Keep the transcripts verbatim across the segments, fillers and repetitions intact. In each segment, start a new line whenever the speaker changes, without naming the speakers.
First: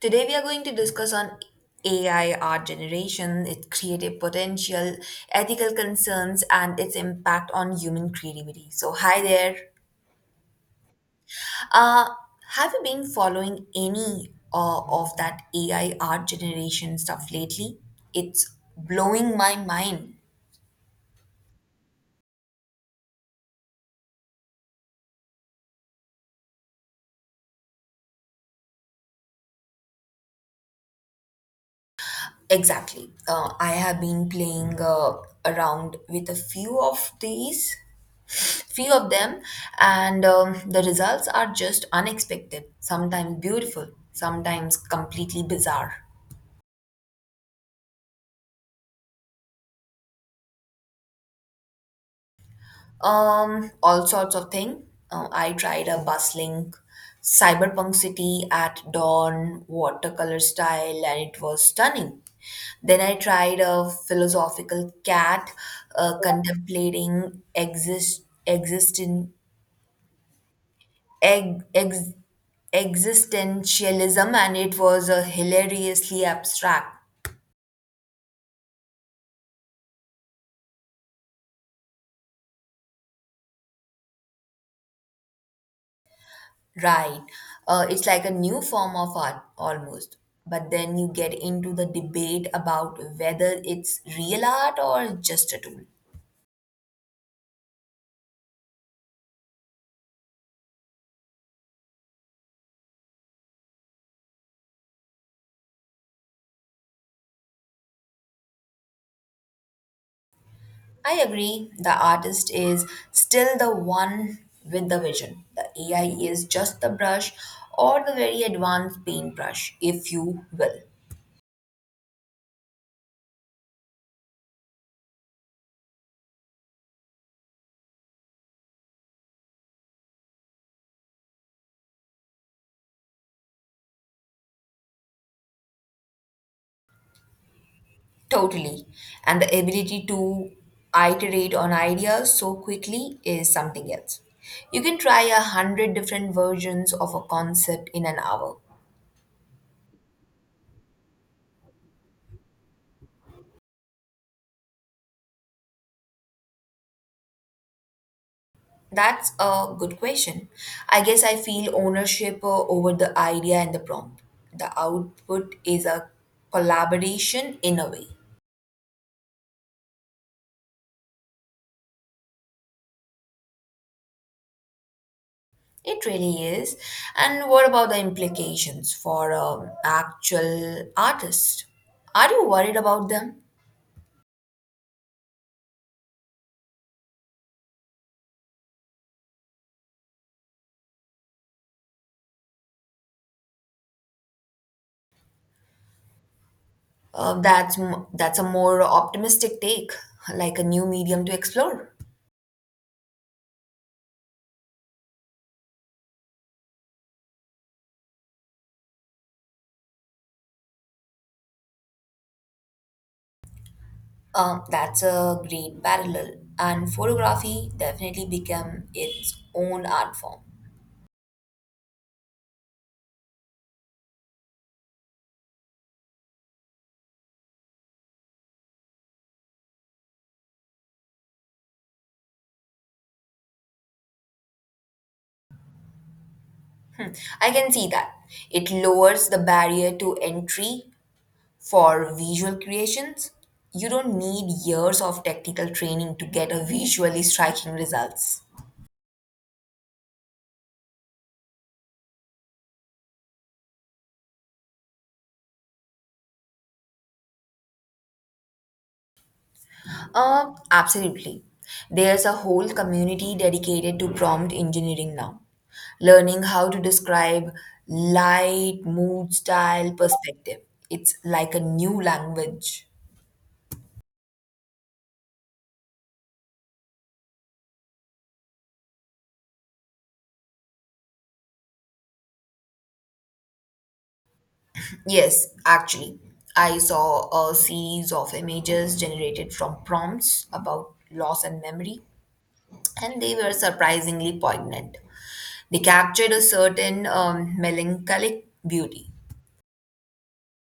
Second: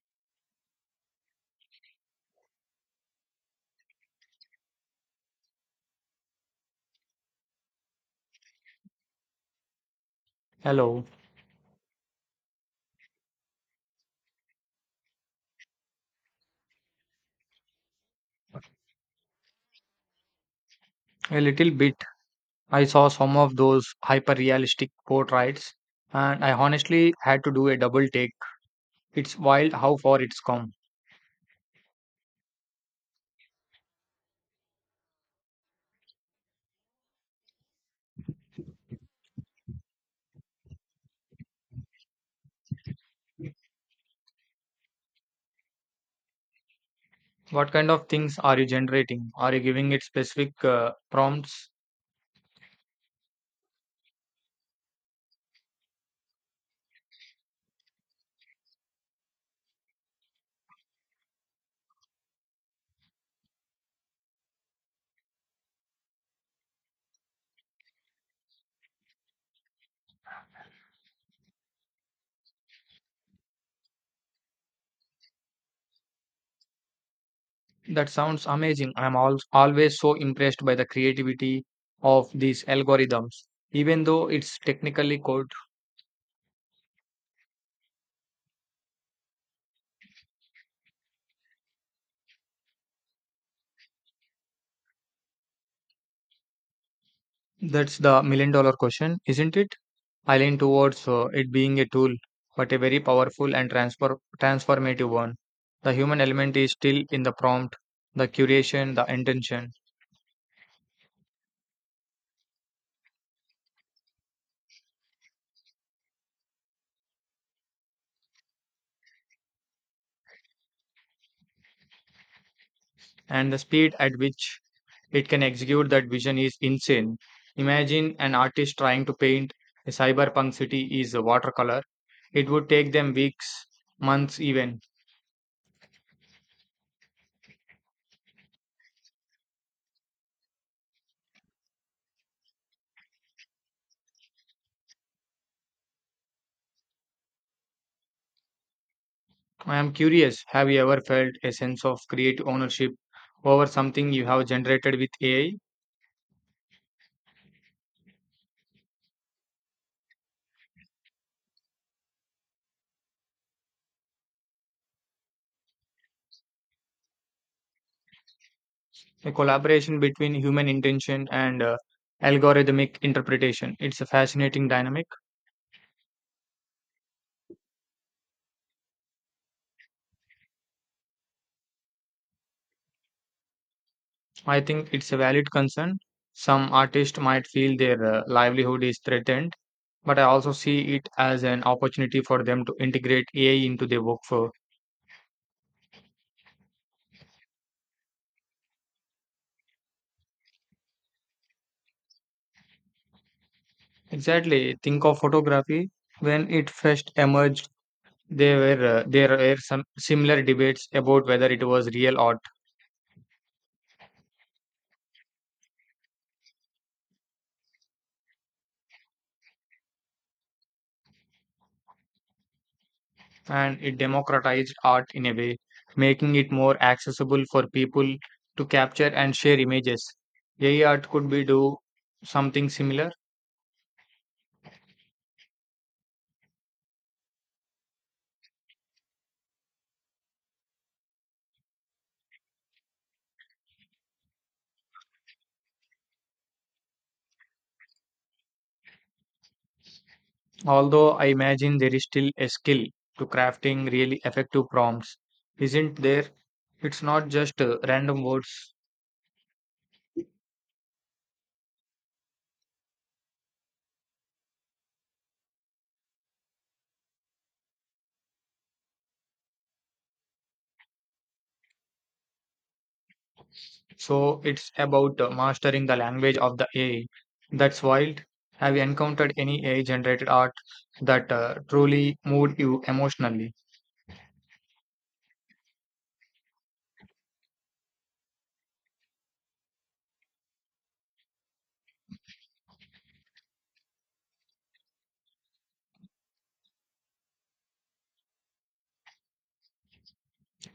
Today, we are going to discuss on A I art generation, its creative potential, ethical concerns, and its impact on human creativity. So, hi there.
Hello.
Uh, have you been following any uh, of that A I art generation stuff lately? It's blowing my mind.
A little bit. I saw some of those hyper realistic portraits, and I honestly had to do a double take. It's wild how far it's come.
Exactly. Uh, I have been playing uh, around with a few of these, few of them, and um, the results are just unexpected, sometimes beautiful, sometimes completely bizarre.
What kind of things are you generating? Are you giving it specific uh, prompts?
Um, all sorts of thing. Uh, I tried a bustling cyberpunk city at dawn, watercolor style, and it was stunning. Then I tried a philosophical cat uh, contemplating exist existing egg ex, existentialism, and it was uh, hilariously abstract.
That sounds amazing. I'm al- always so impressed by the creativity of these algorithms, even though it's technically code.
Right. Uh, it's like a new form of art almost. But then you get into the debate about whether it's real art or just a tool.
That's the million dollar question, isn't it? I lean towards uh, it being a tool, but a very powerful and transfer transformative one. The human element is still in the prompt, the curation, the intention,
I agree, the artist is still the one with the vision. The A I is just the brush or the very advanced paintbrush, if you will.
and the speed at which it can execute that vision is insane. Imagine an artist trying to paint a cyberpunk city is a watercolor. It would take them weeks, months even.
Totally. And the ability to iterate on ideas so quickly is something else. You can try a hundred different versions of a concept in an hour.
I am curious, have you ever felt a sense of creative ownership over something you have generated with A I?
That's a good question. I guess I feel ownership uh, over the idea and the prompt. The output is a collaboration in a way.
A collaboration between human intention and uh, algorithmic interpretation. It's a fascinating dynamic.
It really is. And what about the implications for um, actual artists? Are you worried about them?
I think it's a valid concern. Some artists might feel their uh, livelihood is threatened, but I also see it as an opportunity for them to integrate A I into their workflow.
Uh, that's m- that's a more optimistic take, like a new medium to explore.
Exactly. Think of photography. When it first emerged, there were uh, there were some similar debates about whether it was real or.
Um, that's a great parallel, and photography definitely became its own art form.
And it democratized art in a way, making it more accessible for people to capture and share images. A I art could be do something similar,
Hmm, I can see that. It lowers the barrier to entry for visual creations. You don't need years of technical training to get a visually striking results.
although I imagine there is still a skill to crafting really effective prompts, isn't there? It's not just uh, random words,
Uh, absolutely. There's a whole community dedicated to prompt engineering now, learning how to describe light, mood, style, perspective. It's like a new language.
so it's about uh, mastering the language of the A I. That's wild. Have you encountered any A I generated art that uh, truly moved you emotionally?
Yes, actually, I saw a series of images generated from prompts about loss and memory, and they were surprisingly poignant. They captured a certain um, melancholic beauty.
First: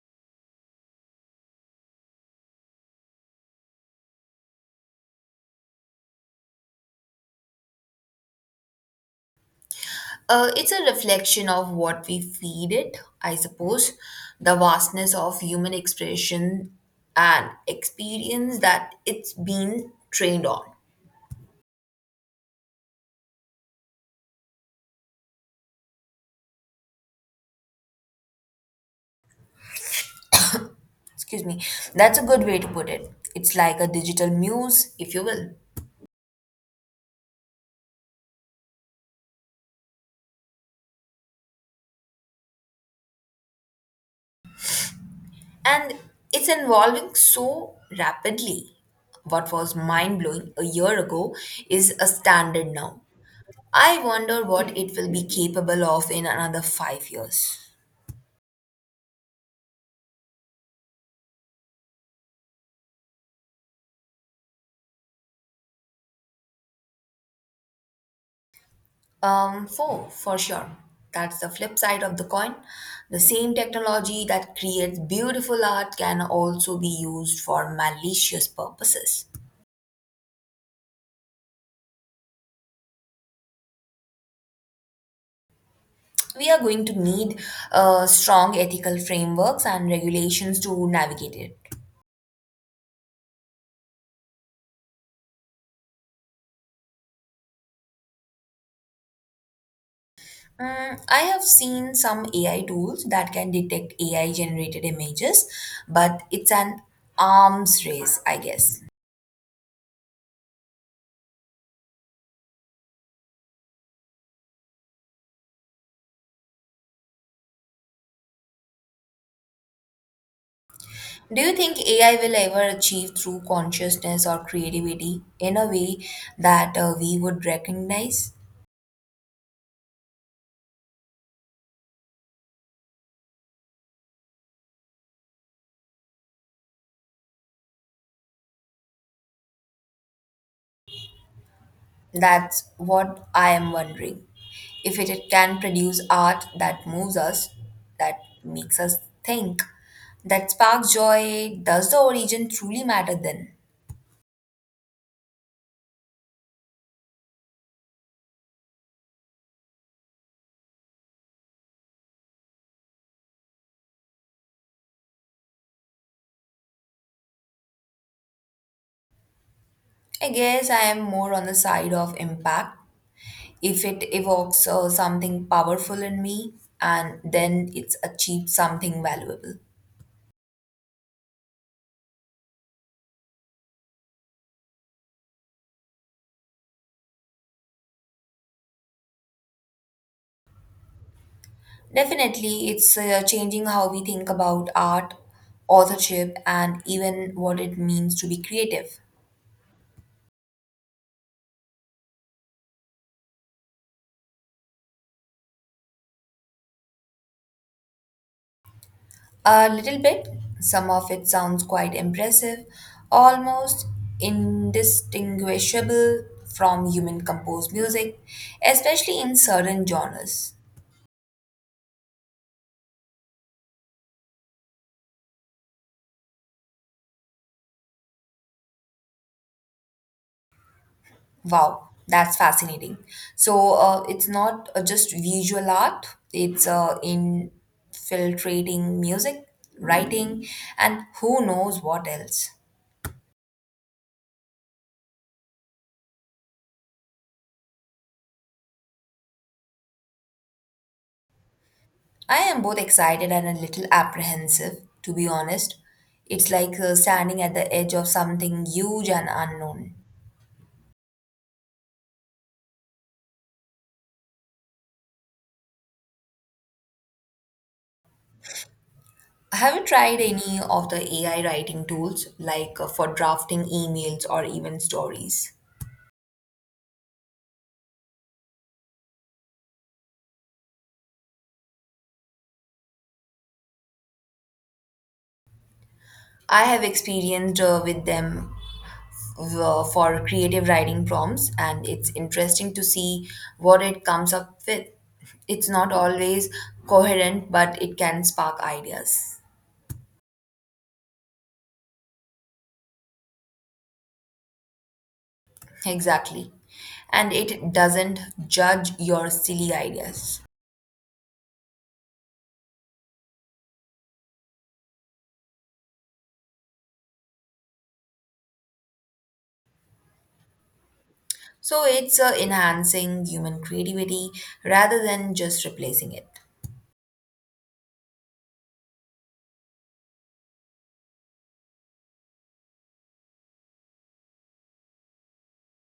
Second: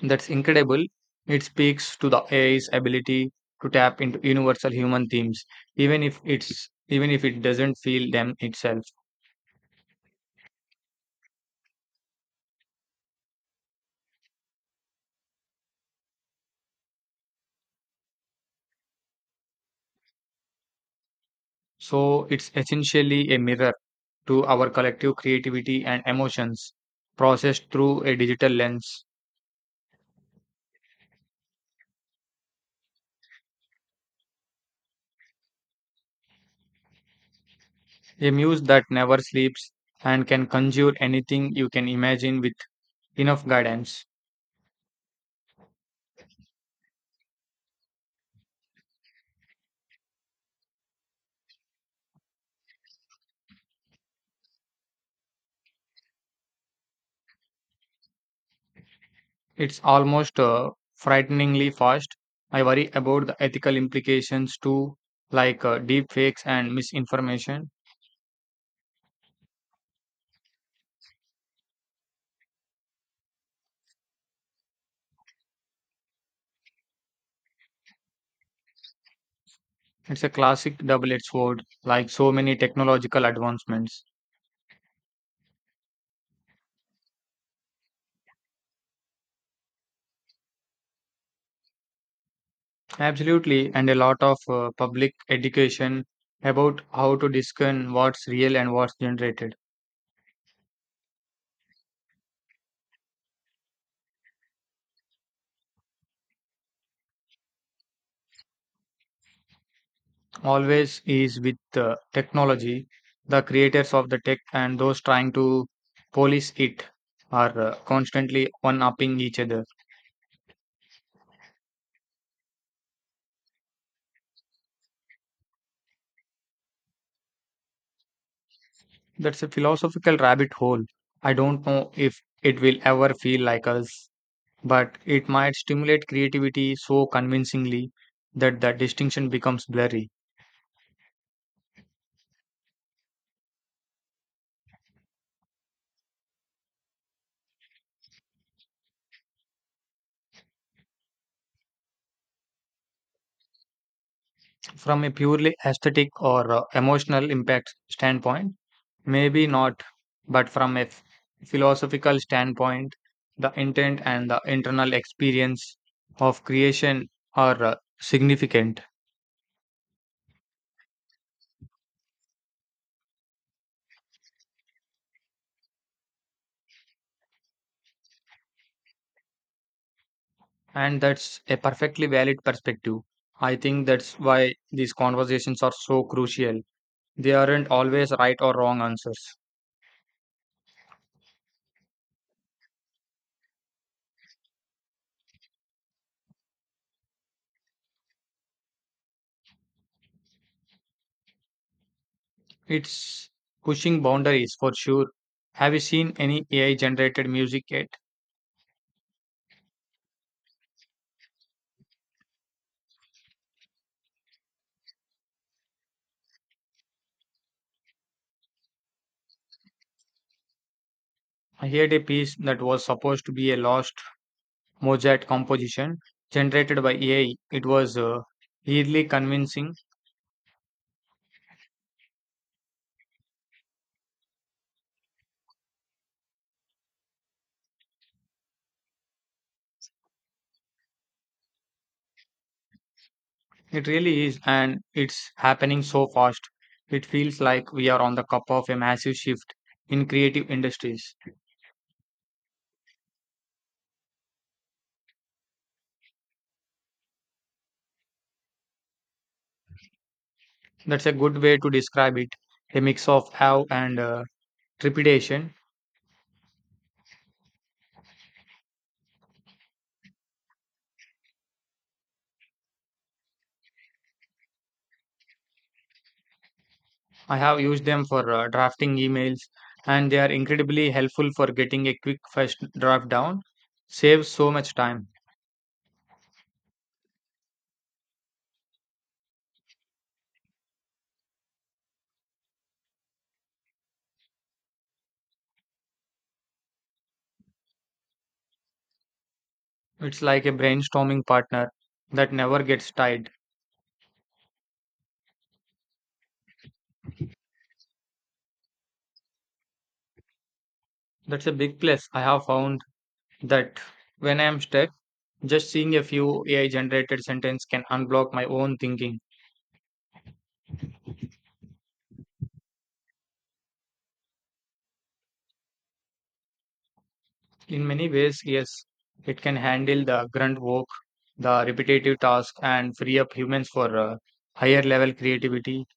That's incredible. It speaks to the A I's ability to tap into universal human themes, even if it's even if it doesn't feel them itself.
Uh, it's a reflection of what we feed it, I suppose, the vastness of human expression and experience that it's been trained on.
So it's essentially a mirror to our collective creativity and emotions, processed through a digital lens.
Excuse me, that's a good way to put it. It's like a digital muse, if you will.
A muse that never sleeps and can conjure anything you can imagine with enough guidance.
And it's evolving so rapidly. What was mind blowing a year ago is a standard now. I wonder what it will be capable of in another five years.
It's almost uh, frighteningly fast. I worry about the ethical implications too, like uh, deep fakes and misinformation.
Um, four, for sure. That's the flip side of the coin. The same technology that creates beautiful art can also be used for malicious purposes.
It's a classic double edged sword, like so many technological advancements.
We are going to need uh, strong ethical frameworks and regulations to navigate it.
Absolutely, and a lot of uh, public education about how to discern what's real and what's generated.
Mm, I have seen some A I tools that can detect A I generated images, but it's an arms race, I guess.
Always is with uh, technology, the creators of the tech and those trying to police it are uh, constantly one upping each other.
Do you think A I will ever achieve true consciousness or creativity in a way that uh, we would recognize?
That's a philosophical rabbit hole. I don't know if it will ever feel like us, but it might stimulate creativity so convincingly that the distinction becomes blurry.
That's what I am wondering. If it it can produce art that moves us, that makes us think, that sparks joy, does the origin truly matter then?
From a purely aesthetic or uh, emotional impact standpoint, maybe not, but from a f- philosophical standpoint, the intent and the internal experience of creation are uh, significant.
I guess I am more on the side of impact. If it evokes uh, something powerful in me and then it's achieved something valuable.
And that's a perfectly valid perspective. I think that's why these conversations are so crucial. They aren't always right or wrong answers.
Definitely, it's uh, changing how we think about art, authorship, and even what it means to be creative.
It's pushing boundaries for sure. Have you seen any A I generated music yet?
A little bit, some of it sounds quite impressive, almost indistinguishable from human composed music, especially in certain genres.
I heard a piece that was supposed to be a lost Mozart composition generated by A I. It was uh, eerily convincing.
Wow, that's fascinating. So uh, it's not uh, just visual art, it's uh, infiltrating music, writing, and who knows what else.
It really is, and it's happening so fast. It feels like we are on the cup of a massive shift in creative industries.
I am both excited and a little apprehensive, to be honest. It's like uh, standing at the edge of something huge and unknown.
That's a good way to describe it. A mix of awe and uh, trepidation.
Have you tried any of the A I writing tools, like uh, for drafting emails or even stories?
I have used them for uh, drafting emails, and they are incredibly helpful for getting a quick first draft down. Saves so much time.
I have experienced uh, with them uh, for creative writing prompts, and it's interesting to see what it comes up with. It's not always coherent, but it can spark ideas.
It's like a brainstorming partner that never gets tired.
Exactly. And it doesn't judge your silly ideas.
That's a big plus. I have found that when I am stuck, just seeing a few A I generated sentences can unblock my own thinking.
So it's uh, enhancing human creativity rather than just replacing it.
In many ways, yes, it can handle the grunt work, the repetitive tasks, and free up humans for uh, higher level creativity,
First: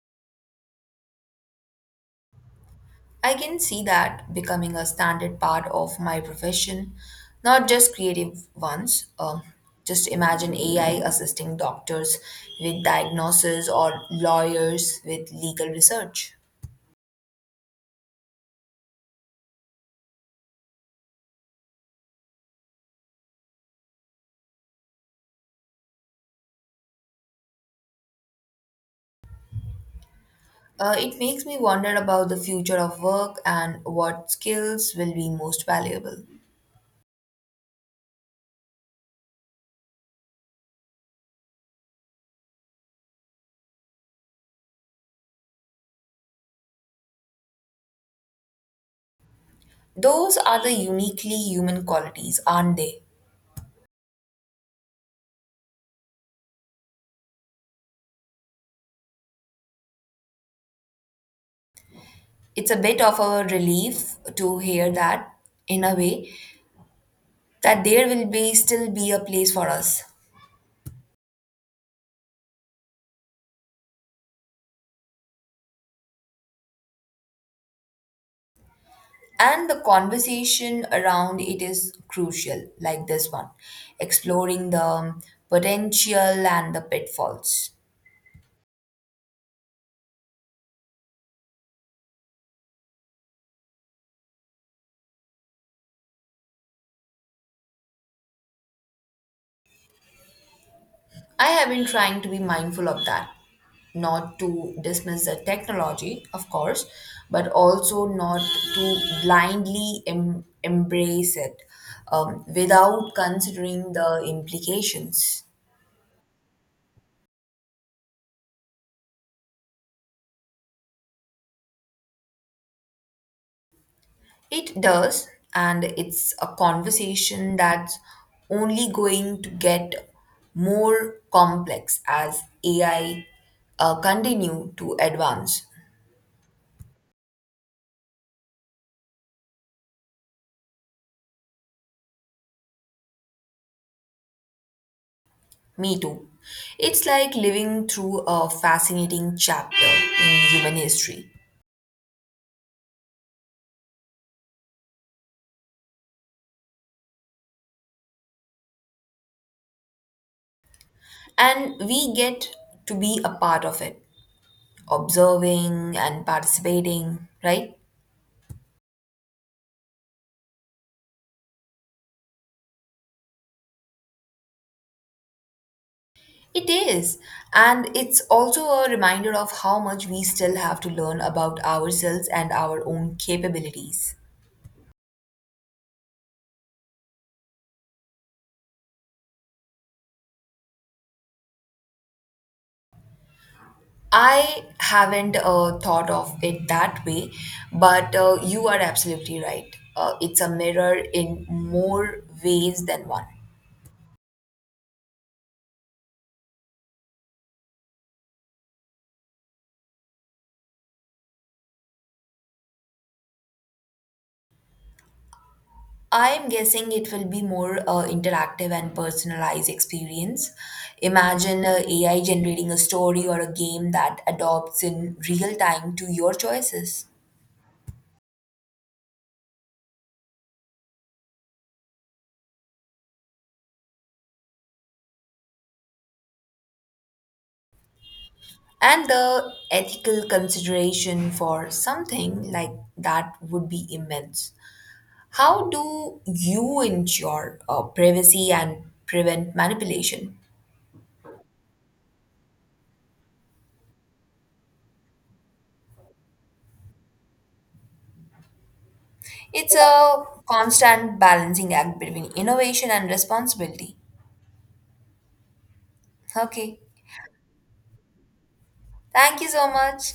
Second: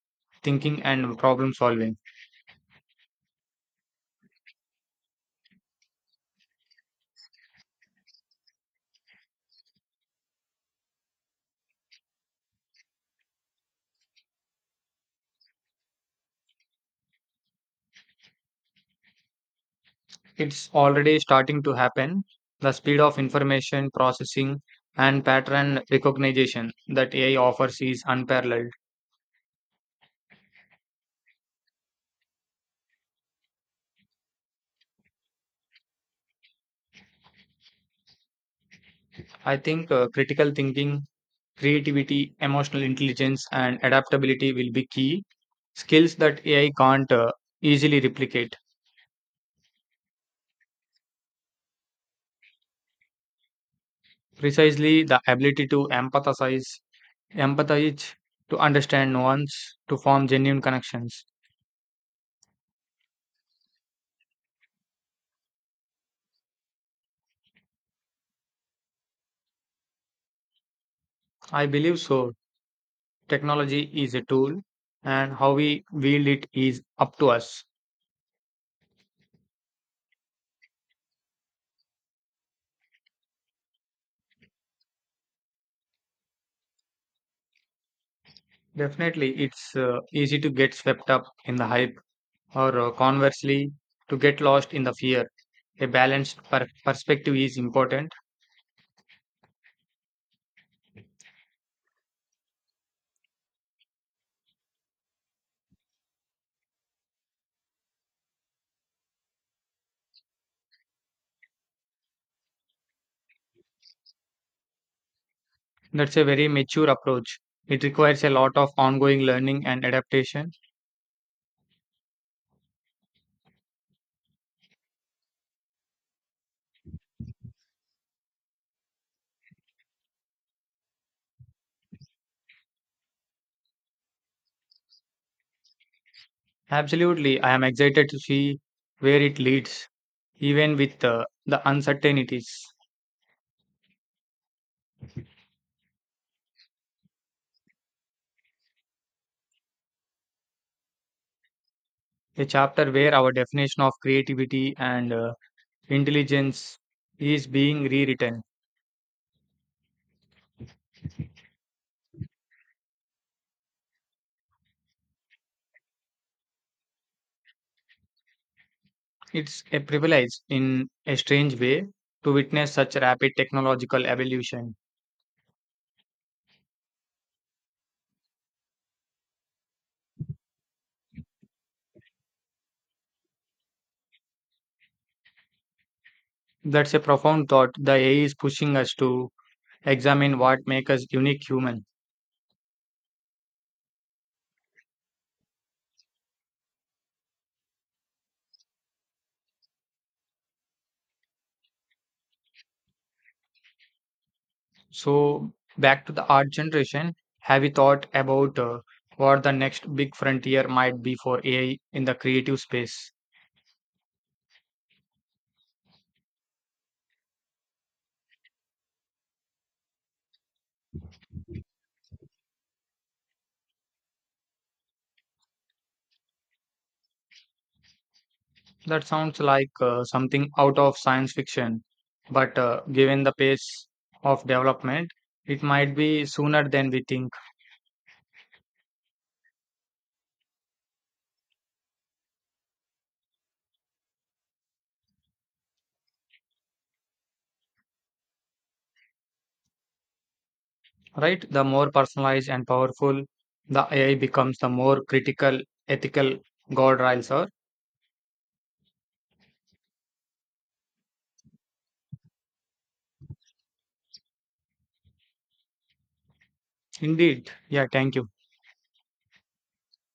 thinking, and problem solving.
I can see that becoming a standard part of my profession, not just creative ones. Um, just imagine A I assisting doctors with diagnosis or lawyers with legal research.
It's already starting to happen. The speed of information processing and pattern recognition that A I offers is unparalleled.
Uh, it makes me wonder about the future of work and what skills will be most valuable.
I think uh, critical thinking, creativity, emotional intelligence, and adaptability will be key skills that A I can't uh, easily replicate.
Those are the uniquely human qualities, aren't they?
Precisely the ability to empathize, empathize, to understand nuance, to form genuine connections.
It's a bit of a relief to hear that, in a way, that there will be still be a place for us.
I believe so. Technology is a tool, and how we wield it is up to us.
And the conversation around it is crucial, like this one, exploring the potential and the pitfalls.
Definitely, it's uh, easy to get swept up in the hype, or uh, conversely, to get lost in the fear. A balanced per- perspective is important.
I have been trying to be mindful of that, not to dismiss the technology, of course, but also not to blindly em- embrace it um, without considering the implications.
That's a very mature approach. It requires a lot of ongoing learning and adaptation.
It does, and it's a conversation that's only going to get more complex as A I uh, continue to advance.
Absolutely, I am excited to see where it leads, even with uh, the uncertainties.
Me too. It's like living through a fascinating chapter in human history,
A chapter where our definition of creativity and uh, intelligence is being rewritten.
and we get to be a part of it, observing and participating, right?
It's a privilege in a strange way to witness such rapid technological evolution.
It is. And it's also a reminder of how much we still have to learn about ourselves and our own capabilities.
That's a profound thought. The A I is pushing us to examine what makes us unique human.
I haven't uh, thought of it that way, but uh, you are absolutely right. Uh, it's a mirror in more ways than one.
So, back to the art generation, have you thought about uh, what the next big frontier might be for A I in the creative space?
I'm guessing it will be more uh, interactive and personalized experience. Imagine uh, A I generating a story or a game that adopts in real time to your choices.
That sounds like uh, something out of science fiction, but uh, given the pace of development, it might be sooner than we think,
And the ethical consideration for something like that would be immense. How do you ensure uh, privacy and prevent manipulation?
right? The more personalized and powerful the A I becomes, the more critical ethical guardrails are.
It's a constant balancing act between innovation and responsibility. Okay,
Indeed. Yeah, thank you.
thank you so much.